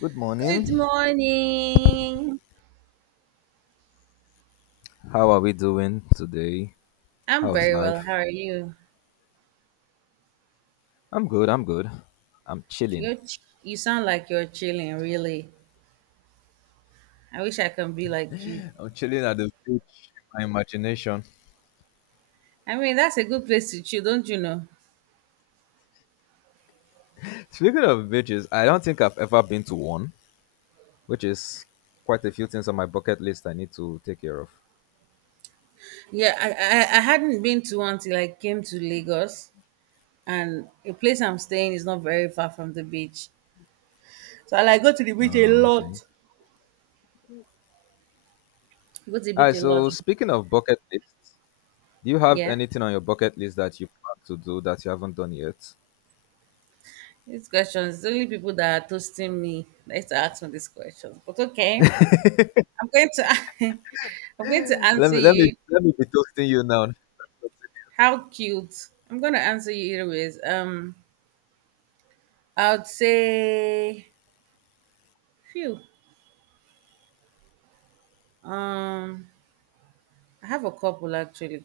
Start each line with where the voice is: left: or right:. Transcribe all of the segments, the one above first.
left: Good
right: Good
left: morning.
right: morning.
left: How are we doing today?
right: I'm
left: How's
right: very well. How
left: life?
right: are you?
left: I'm good. I'm good. I'm chilling.
right: You sound like you're chilling, really. I wish I can be like you.
left: I'm chilling at the beach. My imagination.
right: I mean, that's a good place to chill, don't you know?
left: Speaking of beaches, I don't think I've ever been to one, which is quite a few things on my bucket list I need to take care of.
right: Yeah, I hadn't been to one till I came to Lagos, and the place I'm staying is not very far from the beach. So I like go to the beach a
left: Oh,
right: lot.
left: okay.
right: Go to the
left: All
right: beach
left: right.
right: a lot.
left: So speaking of bucket lists, do you have
right: Yeah.
left: anything on your bucket list that you plan to do that you haven't done yet?
right: These questions, it's only people that are toasting me that used to ask me these questions. But okay, I'm going to I'm going to
left: Let
right: answer
left: me let me
right: you.
left: let me be toasting you now.
right: How cute. I'm gonna answer you either ways. I'd say phew. Um I have a couple actually.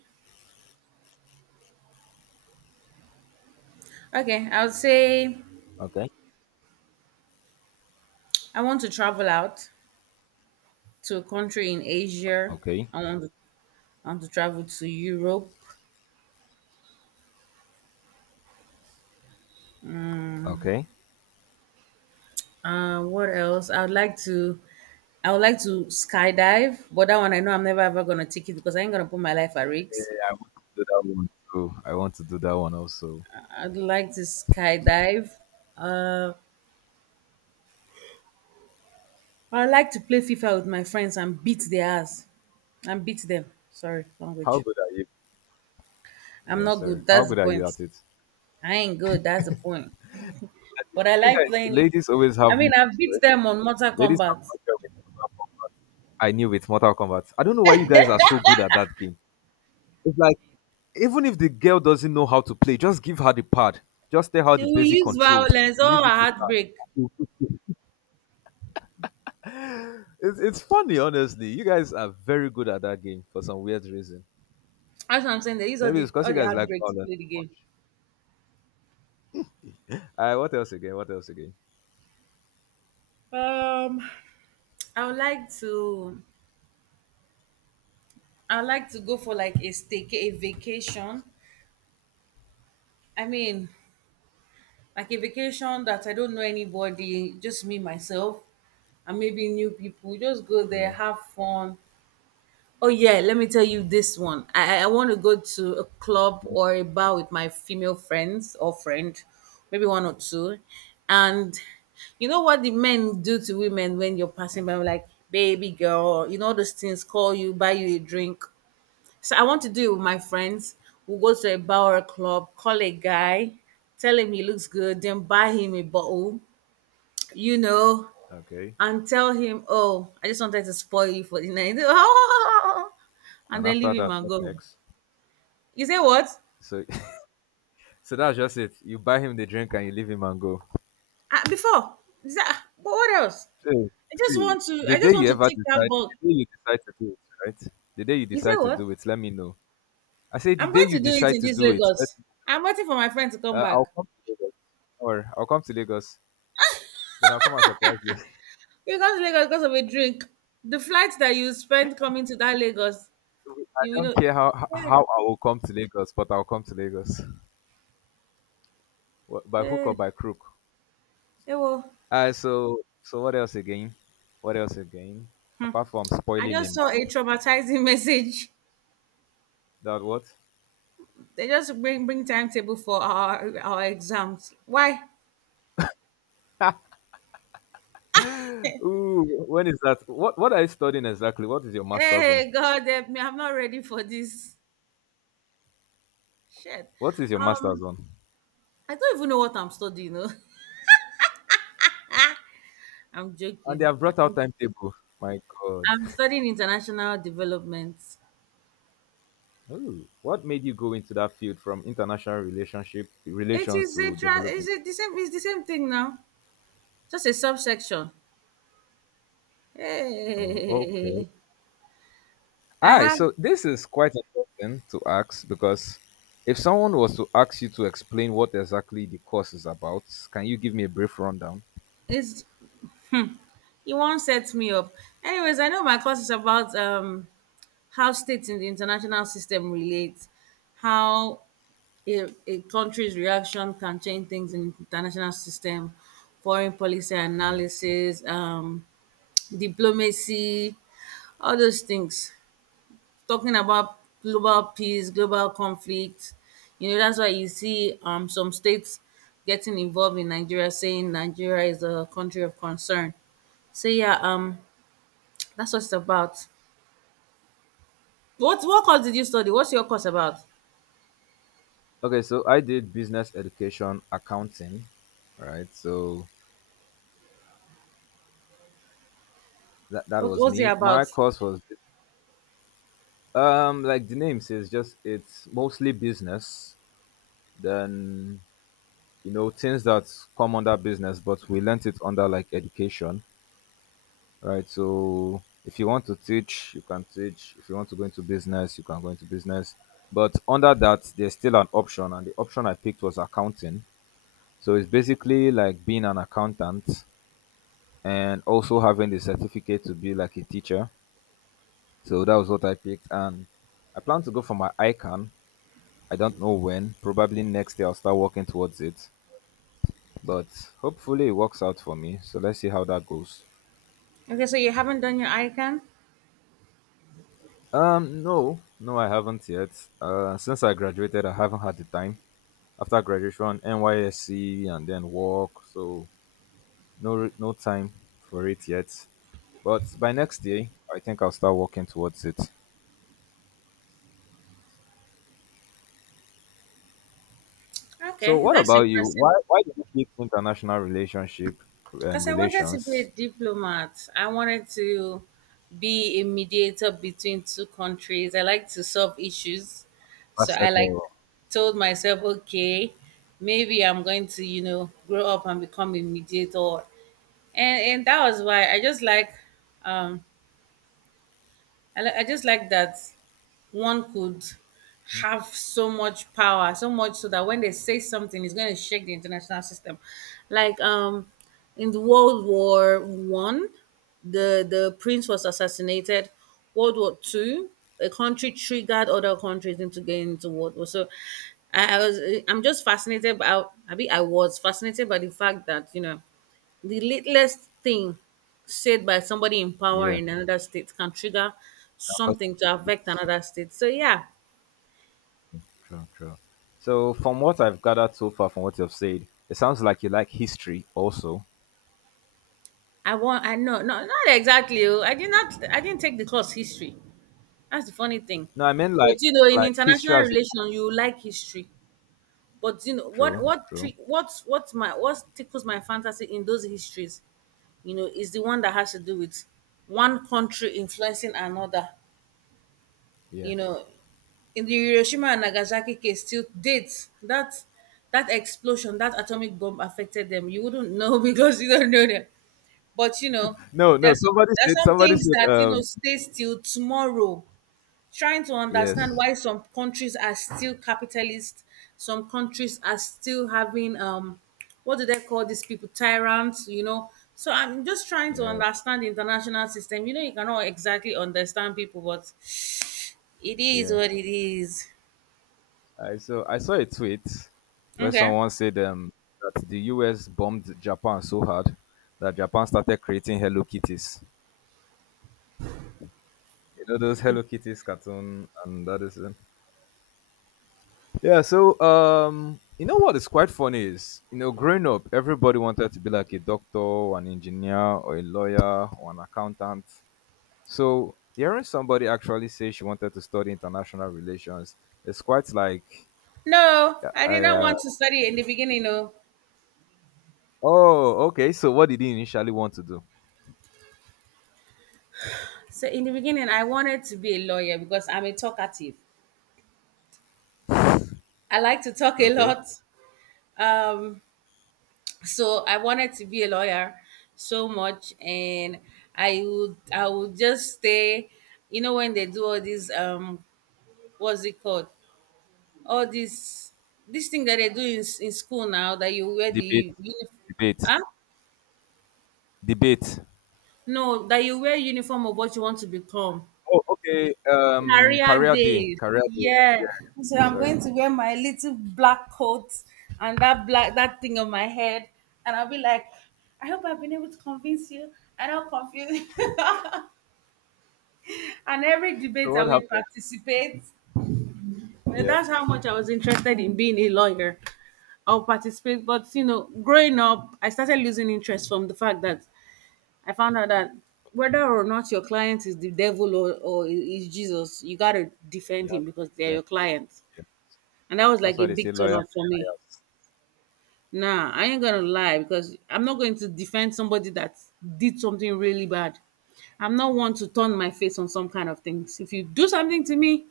right: Okay, I would say
left: Okay.
right: I want to travel out to a country in Asia.
left: Okay.
right: I want to I want to travel to Europe.
left: Okay.
right: What else? I would like to skydive, but that one I know I'm never ever gonna take it because I ain't gonna put my life at
left: Yeah,
right: risk.
left: I want to do that one too. I want to do that one also.
right: I'd like to skydive. Uh, I like to play FIFA with my friends and beat their ass. And beat them. Sorry,
left: How
right: language.
left: good are you?
right: I'm
left: Yeah,
right: not
left: sorry.
right: good.
left: How
right: That's the
left: good are you
right: point.
left: at it?
right: I ain't good. That's the point. But I
left: You
right: like
left: guys,
right: playing it.
left: ladies always have
right: I
left: more
right: mean, I've
left: to
right: beat
left: it.
right: them on Mortal
left: Ladies have
right: Kombat.
left: more to it with Mortal Kombat. I knew with Mortal Kombat. I don't know why you guys are so good at that game. It's like even if the girl doesn't know how to play, just give her the pad. Just tell her
right: They
left: the
right: will
left: basic
right: use
left: controls.
right: violence or
left: Leave
right: a
left: it with
right: heartbreak.
left: her. It's funny, honestly. You guys are very good at that game for some weird reason.
right: That's what I'm saying. They use all
left: Maybe it's
right: the
left: because you
right: all the
left: guys like
right: heartbreak to
left: violence
right: play the
left: too much.
right: game.
left: All right, what else again? What else again?
right: Um, I would like to. I would like to go for like a stay a vacation. I mean, like a vacation that I don't know anybody, just me myself, and maybe new people. Just go there,
left: Yeah.
right: have fun. Oh yeah, let me tell you this one. I want to go to a club or a bar with my female friends or friend, maybe one or two, and you know what the men do to women when you're passing by, like baby girl, you know all those things, call you, buy you a drink. So I want to do it with my friends. We'll go to a bar or a club, call a guy, tell him he looks good, then buy him a bottle, you know,
left: Okay.
right: and tell him, oh, I just wanted to spoil you for the night. And
left: And
right: then
left: after
right: leave him
left: that,
right: and
left: what
right: go home.
left: next?
right: You say what?
left: So, so that's just it. You buy him the drink and you leave him and go.
right: Ah, before. You say, "Ah, but what else?
left: So,
right: I just
left: see,
right: want to
left: the
right: I
left: day
right: just want
left: you
right: to
left: ever
right: take that
left: decide,
right: bug.
left: the day you decide to do it, right? The day you
right: You say
left: decide to
right: what?
left: do it, let me know. I say the
right: I'm
left: day
right: going
left: you
right: to do it
left: decide
right: in
left: to
right: this
left: do it, let,
right: Lagos. I'm waiting for my friend to come
left: I'll
right: back.
left: come to Lagos, or I'll come to Lagos. Then I'll come and surprise you.
right: You got to Lagos because of a drink. The flight that you spent coming to that Lagos.
left: I
right: You will
left: don't
right: not.
left: care how how
right: Yeah,
left: how I will come to Lagos, but I'll come to Lagos. By hook
right: yeah.
left: or by crook.
right: They will.
left: So what else again? What else again?
right: Hmm.
left: Apart from
right: I
left: spoiling a
right: just saw a
left: man,
right: traumatizing message.
left: that what?
right: They just bring timetable for our exams. Why?
left: Ooh, when is that? What are you studying exactly? What is your master's on?
right: Hey, God help me! I'm not ready for this shit.
left: What is your master's
right: Um,
left: on?
right: I don't even know what I'm studying. No, I'm
left: And they
right: joking.
left: have brought out timetable. My God.
right: I'm studying international development.
left: Ooh, what made you go into that field from international
right: It
left: relations
right: is a
left: to
right: tra- Is
left: development?
right: it the same? It's the same thing now. Just a subsection.
left: Oh, okay.
right: Hey, I
left: Alright,
right: have
left: so this is quite important to ask because if someone was to ask you to explain what exactly the course is about, can you give me a brief rundown?
right: is. You won't set me up. Anyways, I know my course is about how states in the international system relate, how a country's reaction can change things in international system, foreign policy
left: Yeah.
right: analysis, diplomacy, all those things. Talking about global peace, global conflict. You know, that's why you see some states getting involved in Nigeria, saying Nigeria is a country of concern. So yeah, that's what it's about. What course did you study? What's your course about?
left: Okay, so I did business education accounting, right? So that
right: What
left: was
right: what's it
left: me. My
right: about?
left: course was like the name says, just it's mostly business. Then you know things that come under business, but we learnt it under like education, right? So if you want to teach, you can teach. If you want to go into business, you can go into business. But under that, there's still an option, and the option I picked was accounting. So it's basically like being an accountant and also having the certificate to be like a teacher. So that was what I picked, and I plan to go for my ICANN. I don't know when. Probably next year I'll start working towards it, but hopefully it works out for me. So let's see how that goes.
right: Okay, so you haven't done your ICANN?
left: No, no, I haven't yet. Since I graduated, I haven't had the time. After graduation, NYSC and then work, so no, no time for it yet. But by next year, I think I'll start working towards it. So,
right: Okay,
left: what
right: that's
left: about you?
right: impressive.
left: Why did you pick international
right: Because I wanted to be
left: relations?
right: a diplomat. I wanted to be a mediator between two countries. I like to solve issues. So I like
left: Ambassador.
right: told myself, okay, maybe I'm going to, grow up and become a mediator, and that was why I just like um that one could
left: Mhm.
right: have so much power, so much so that when they say something, it's going to shake the international system. Like in the World War One, the prince was assassinated. World War Two, a country triggered other countries into getting into World War. So I, I was I'm just fascinated by I was fascinated by the fact that you know the littlest thing said by somebody in power
left: Yeah,
right: in another state can trigger
left: of course.
right: something to affect another state. So yeah,
left: True, true. So, from what I've gathered so far, from what you've said, it sounds like you like history also.
right: I know no not exactly. Oh, I didn't take the course history. That's the funny thing.
left: No, I mean
right: But you know, in
left: like history
right: international
left: as a whole.
right: relations, you like history. But you know
left: True,
right: what
left: true.
right: tri- what my what tickles my fantasy in those histories, you know, is the one that has to do with one country influencing another, you
left: Yes.
right: know in the Hiroshima and Nagasaki case. Till date that explosion, that atomic bomb affected them, you wouldn't know because you don't know them, but you know
left: No, no.
right: there's
left: Somebody said.
right: some
left: Somebody
right: things
left: said.
right: that stays till tomorrow, trying to understand
left: Yes.
right: why some countries are still capitalist, some countries are still having what do they call these people, tyrants, you know. So I'm just trying to
left: Yeah.
right: understand the international system. You know, you cannot exactly understand people, but it is
left: Yeah.
right: what it is.
left: I saw. I saw a tweet where
right: Okay.
left: someone said that the U.S. bombed Japan so hard that Japan started creating Hello Kitties. You know those Hello Kitties cartoon and that is. Yeah, so you know what is quite funny is, you know, growing up, everybody wanted to be like a doctor, or an engineer, or a lawyer, or an accountant. So hearing somebody actually say she wanted to study international relations, it's quite like,
right: No,
left: I,
right: I did not
left: uh,
right: want to study in the beginning. No.
left: oh, okay. So what did he initially want to do?
right: So in the beginning, I wanted to be a lawyer because I'm a talkative. I like to talk a
left: Okay,
right: lot. Um, so I wanted to be a lawyer so much, and I would just stay, you know, when they do all these what's it called, all this thing that they do in school now, that you wear
left: debate,
right: the uniform,
left: debate,
right: huh?
left: debate.
right: No, that you wear uniform of what you want to become.
left: Oh, okay.
right: Career
left: Career day,
right: days.
left: career day.
right: Yeah.
left: Yeah,
right: So I'm
left: sorry.
right: going to wear my little black coat and that thing on my head. And I'll be like, I hope I've been able to convince you. I don't confuse you. And every
left: So
right: debate I
left: what
right: will
left: happened?
right: participate. And
left: Yeah,
right: that's how much I was interested in being a lawyer. I'll participate. But you know, growing up, I started losing interest from the fact that I found out that whether or not your client is the devil, or is Jesus, you gotta defend
left: yeah.
right: him because they're your clients. And that was
left: That's
right: like
left: why
right: a
left: they say
right: big turn
left: lawyers
right: off
left: are
right: for me.
left: liars.
right: Nah, I ain't gonna lie because I'm not going to defend somebody that did something really bad. I'm not one to turn my face on some kind of things. If you do something to me,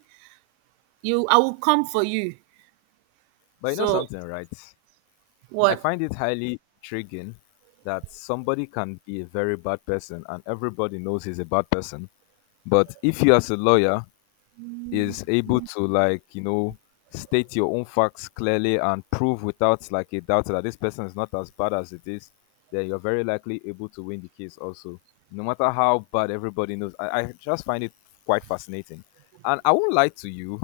right: you I will come for you.
left: But you know
right: So
left: something, right? I
right: what?
left: find it highly intriguing that somebody can be a very bad person and everybody knows he's a bad person. But if you as a lawyer is able to like, you know, state your own facts clearly and prove without like a doubt that this person is not as bad as it is, then you're very likely able to win the case also. No matter how bad everybody knows. I just find it quite fascinating. And I won't lie to you,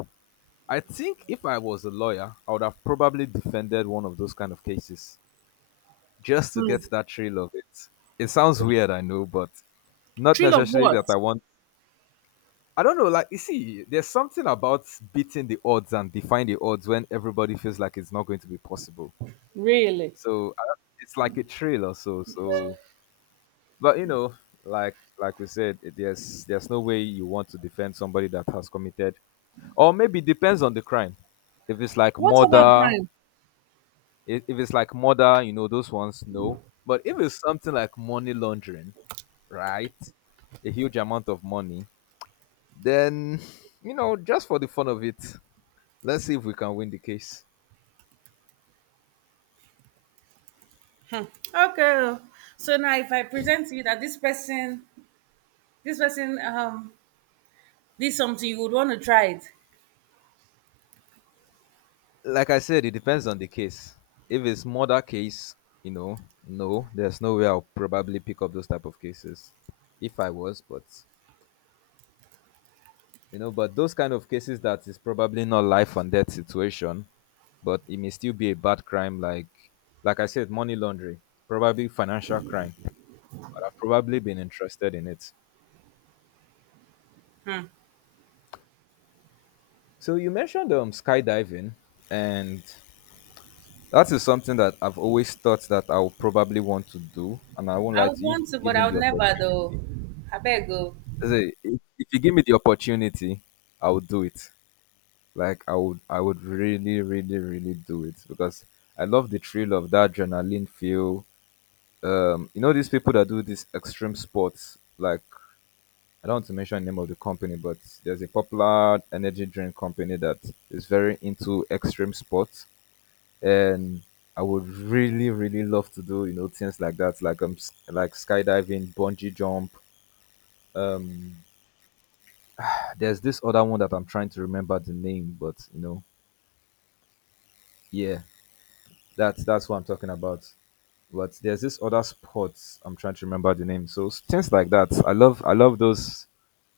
left: I think if I was a lawyer, I would have probably defended one of those kind of cases just to
right: Hmm.
left: get that thrill of it. It sounds weird, I know, but not
right: Thrill of
left: necessarily that I
right: what?
left: want. I don't know, like you see, there's something about beating the odds and defying the odds when everybody feels like it's not going to be possible.
right: Really?
left: So I don't- it's like a thrill or so. So, but you know, like we said, there's no way you want to defend somebody that has committed, or maybe depends on the crime. If it's like
right: What about
left: murder
right: crime?
left: if it's like murder, you know, those ones, no. But if it's something like money laundering, right? A huge amount of money, then, you know, just for the fun of it, let's see if we can win the case.
right: Okay. So now if I present to you that this person did something, you would want to try it.
left: Like I said, it depends on the case. If it's murder case, you know, no, there's no way I'll probably pick up those type of cases if I was, but you know but those kind of cases that is probably not life and death situation but it may still be a bad crime like I said money laundering probably financial crime but I've probably been interested in it.
right: Hmm.
left: So you mentioned skydiving and that is something that I've always thought that I'll probably want to do and I won't lie
right: I would
left: to you
right: want
left: if
right: to, but I
left: given
right: would
left: the opportunity,
right: never though. I beg go.
left: if you give me the opportunity I'll do it. Like I would really really really do it because I love the thrill of that adrenaline feel. You know these people that do these extreme sports, like I don't want to mention the name of the company, but there's a popular energy drink company that is very into extreme sports. And I would really really love to do you know things like that, like like skydiving, bungee jump, um there's this other one that I'm trying to remember the name but you know, yeah, that's what I'm talking about. But there's this other sports I'm trying to remember the name. So things like that. I love those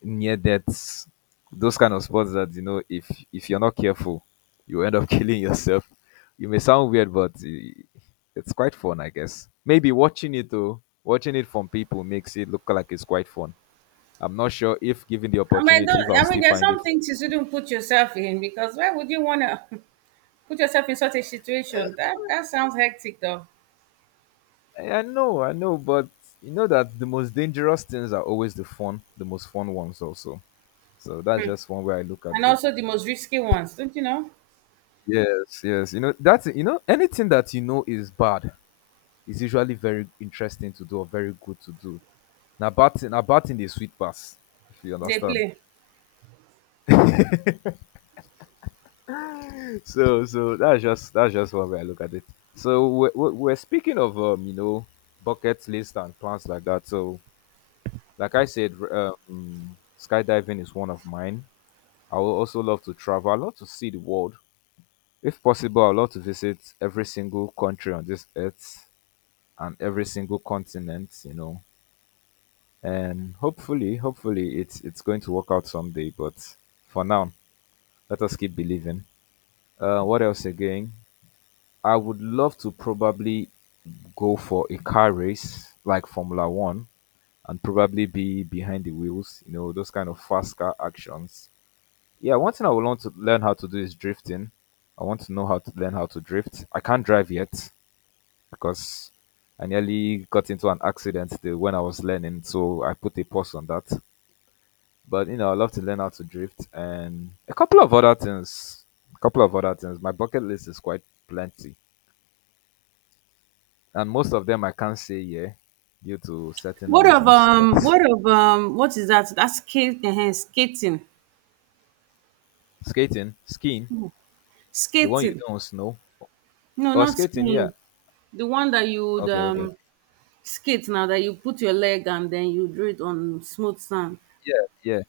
left: near deaths, those kind of sports that you know if you're not careful, you end up killing yourself. You may sound weird, but it's quite fun, I guess. Maybe watching it though, watching it from people makes it look like it's quite fun. I'm not sure if given the
right: I mean,
left: opportunity, if
right: don't,
left: I'll
right: I mean,
left: still
right: there's
left: find it.
right: some things you shouldn't put yourself in, because why would you want to put yourself in such a situation? That sounds hectic though,
left: I know, I know, but you know that the most dangerous things are always the fun, the most fun ones also. So that's just one way I look at
right: and
left: it.
right: also the most risky ones, don't you know?
left: Yes, yes. You know, that's you know, anything that you know is bad is usually very interesting to do or very good to do. Now batting the sweet pass, if you
right: They
left: understand.
right: play.
left: So so that's just one way I look at it. So we're speaking of you know, bucket list and plans like that. So like I said, skydiving is one of mine. I would also love to travel. I love to see the world. If possible, I'd love to visit every single country on this earth and every single continent, you know. And hopefully, hopefully it's going to work out someday. But for now, let us keep believing. What else again? I would love to probably go for a car race like Formula One and probably be behind the wheels, you know, those kind of fast car actions. Yeah, one thing I would want to learn how to do is drifting. I want to know how to learn how to drift. I can't drive yet, because I nearly got into an accident the, when I was learning, so I put a pause on that. But you know, I love to learn how to drift and a couple of other things. A couple of other things. My bucket list is quite plenty, and most of them I can't say yeah due to certain reasons. But
right: What is that? That's skating.
left: skating, skiing, the one you
right: Skating.
left: do on snow,
right: No,
left: or
right: not
left: skating, yeah.
right: skiing. The one that you would
left: Okay, okay,
right: skate now, that you put your leg and then you do it on smooth sand.
left: yeah, yeah.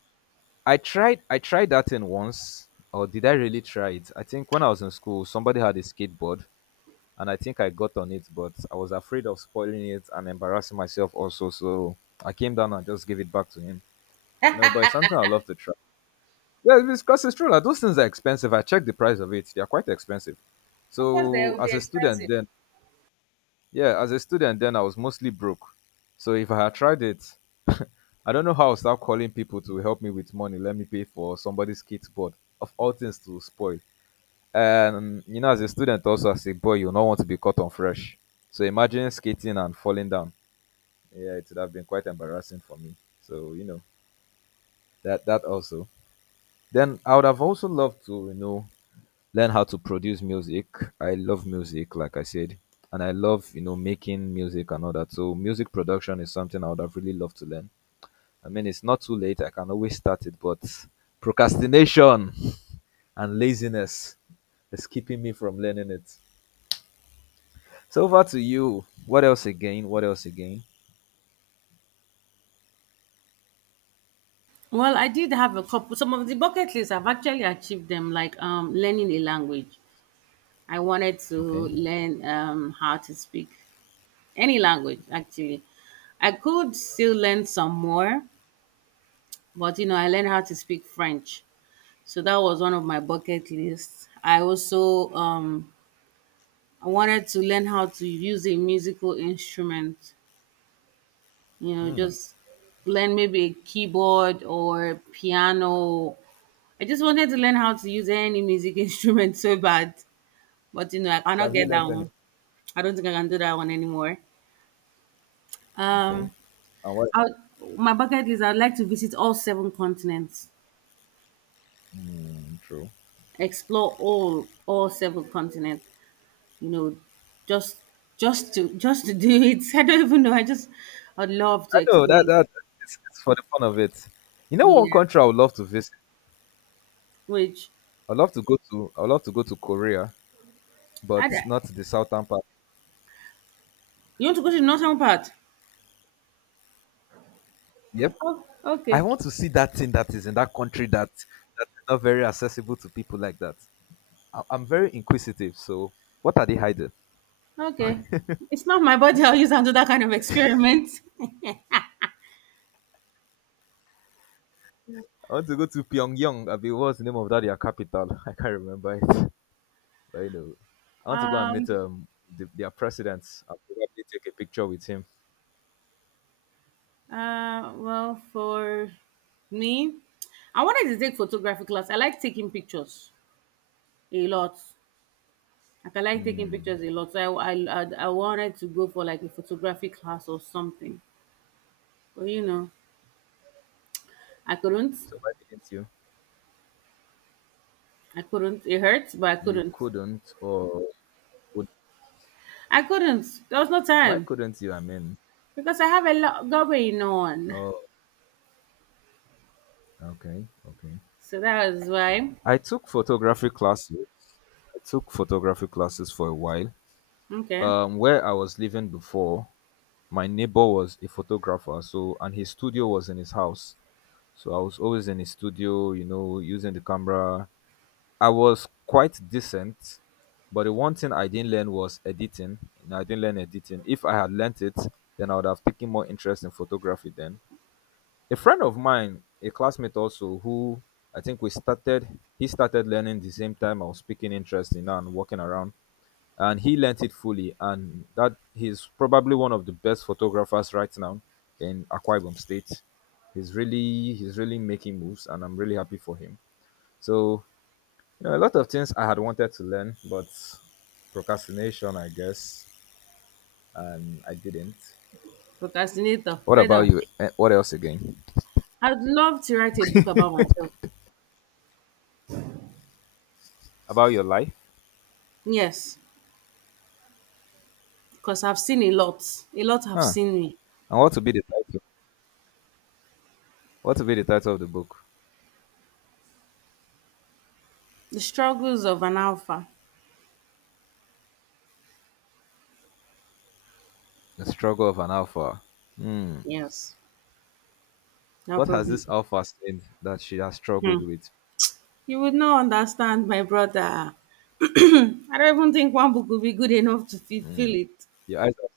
left: I tried that in once, or did I really try it? I think when I was in school, somebody had a skateboard and I think I got on it, but I was afraid of spoiling it and embarrassing myself also, so I came down and just gave it back to him. You know, but it's something I love to try. Yeah, because it's true. Like, those things are expensive. I checked the price of it; they are quite expensive.
right: Of course, they
left: So
right: will be
left: as a student,
right: expensive.
left: then yeah, as a student, then I was mostly broke. So if I had tried it, I don't know how I'll start calling people to help me with money. Let me pay for somebody's kid's board of all things to spoil. You know, as a student, also as a boy, you not want to be caught on fresh, so imagine skating and falling down, yeah, it would have been quite embarrassing for me. So you know, that also, then I would have also loved to, you know, learn how to produce music. I love music, like I said, and I love, you know, making music and all that. So music production is something I would have really loved to learn. I mean, it's not too late, I can always start it, but procrastination and laziness is keeping me from learning it. So over to you. What else again? What else again?
right: Well, I did have a couple. Some of the bucket lists I've actually achieved them, like learning a language. I wanted to
left: Okay.
right: learn how to speak any language. Actually, I could still learn some more, but you know, I learned how to speak French. So that was one of my bucket lists. I also I wanted to learn how to use a musical instrument. You know,
left: Hmm.
right: just learn maybe a keyboard or piano. I just wanted to learn how to use any music instrument so bad, but you know I
left: So
right: cannot
left: have you
right: get that
left: learned
right: one.
left: anything?
right: I don't think I can do that one anymore.
left: Okay.
right: um
left: And what?
right: I, my bucket is I'd like to visit all seven continents,
left: Hmm. True.
right: explore all seven continents, you know, just just to do it. I don't even know, I just. I'd love
left: I
right: to
left: know
right: explore.
left: that that it's for the fun of it. You know, one
right: Yeah,
left: country I would love to visit.
right: which?
left: I'd love to go to. I'd love to go to Korea,
right: I
left: but not the southern part.
right: You want to go to the northern part?
left: Yep,
right: Oh,
left: I
right: okay.
left: want to see that thing that is in that country that that is not very accessible to people like that. I'm very inquisitive. So, what are they hiding?
right: Okay. It's not my body I'll use and do that kind of experiment.
left: I want to go to Pyongyang. I mean, what's the name of that? Their capital? I can't remember it. But you know, I want to go and meet
right: Um,
left: the, their president and probably take a picture with him.
right: well, for me, I wanted to take photography class. I like taking pictures a lot. Like I like taking
left: Hmm.
right: pictures a lot. So I wanted to go for like a photography class or something. But you know, I couldn't.
left: So why didn't you?
right: I couldn't. It hurts, but I
left: You
right: couldn't.
left: couldn't, or would
right: I couldn't. There was no
left: why
right: time
left: couldn't you? I mean,
right: because I have a lot going on.
left: oh, okay, okay.
right: So that was why.
left: I took photography classes. I took photography classes for a while.
right: Okay.
left: Where I was living before, my neighbor was a photographer, so and his studio was in his house. So I was always in his studio, you know, using the camera, I was quite decent, but the one thing I didn't learn was editing. You know, I didn't learn editing. If I had learnt it, then I would have taken more interest in photography then. A friend of mine, a classmate also, who I think we started, he started learning the same time I was picking interest in and walking around. And he learnt it fully. And that he's probably one of the best photographers right now in Akwa Ibom State. He's really making moves, and I'm really happy for him. So you know, a lot of things I had wanted to learn, but procrastination, I guess, and I didn't.
right: Procrastinator.
left: What
right: Well
left: about
right: done.
left: you? Eh, what else again?
right: I'd love to write a book about myself.
left: About your life?
right: Yes, because I've seen a lot. A lot have
left: Huh?
right: seen me.
left: And what to be the title? What to be the title of the book?
right: The struggles of an alpha.
left: The struggle of an alpha. Hmm.
right: Yes, that
left: What has
right: probably.
left: this
right: Do.
left: alpha said that she has
right: Hmm.
left: struggled with?
right: You would not understand, my brother. I don't even think one book would be good enough to fulfill it.
left: Your eyes. Have...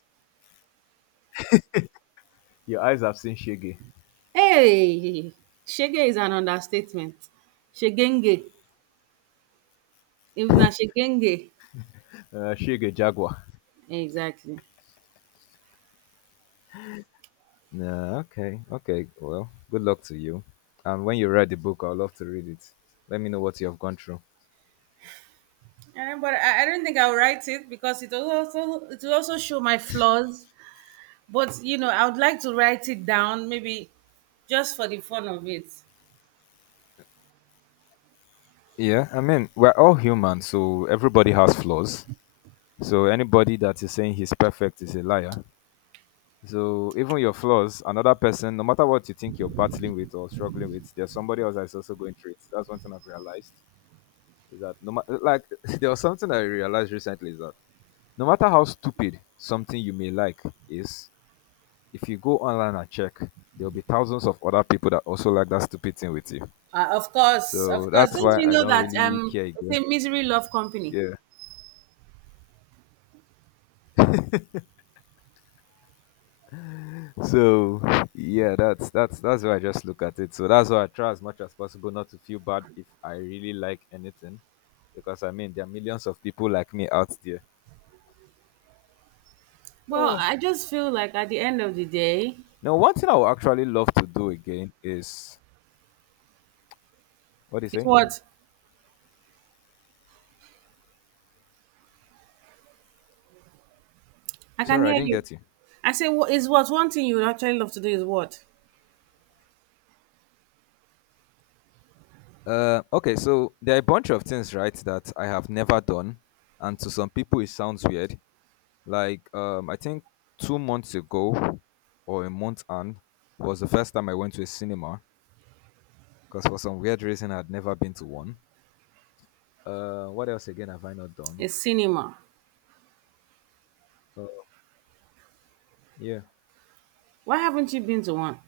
left: Your eyes have seen Shige.
right: Hey, Shege is an understatement. Shegenge. If not Shegenge.
left: Shige Jaguar.
right: Exactly.
left: Nah, okay. Okay. Well, good luck to you. And when you read the book, I'd love to read it. Let me know what you have gone through.
right: Eh, but I don't think I'll write it because it will also show my flaws. But you know, I would like to write it down, maybe just for the fun of it.
left: Yeah, I mean, we're all human, so everybody has flaws. So anybody that is saying he's perfect is a liar. So even your flaws, another person, no matter what you think you're battling with or struggling with, there's somebody else that's also going through it. That's one thing I've realized is that no matter like there was something I realized recently is that no matter how stupid something you may like is, if you go online and check, there'll be thousands of other people that also like that stupid thing with you.
right: Of course, of
left: So
right: course.
left: that's
right: Don't
left: why
right: you
left: I
right: know
left: don't
right: that
left: really care
right: they
left: again.
right: say misery love company?
left: Yeah. So yeah, that's how I just look at it. So that's why I try as much as possible not to feel bad if I really like anything, because I mean there are millions of people like me out there.
right: Well,
left: Oh.
right: I just feel like at the end of the day,
left: Now, one thing I would actually love to do again is what do you
right: it's
left: say?
right: what I can
left: Sorry, I
right: hear
left: didn't
right: you.
left: get you.
right: I say, what is what one thing you would actually love to do is what
left: Okay, so there are a bunch of things, right, that I have never done, and to some people it sounds weird. Like, I think 2 months ago or a month and was the first time I went to a cinema because for some weird reason I'd never been to one. What else again have I not done?
right: is cinema.
left: Uh, yeah,
right: Why haven't you been to one?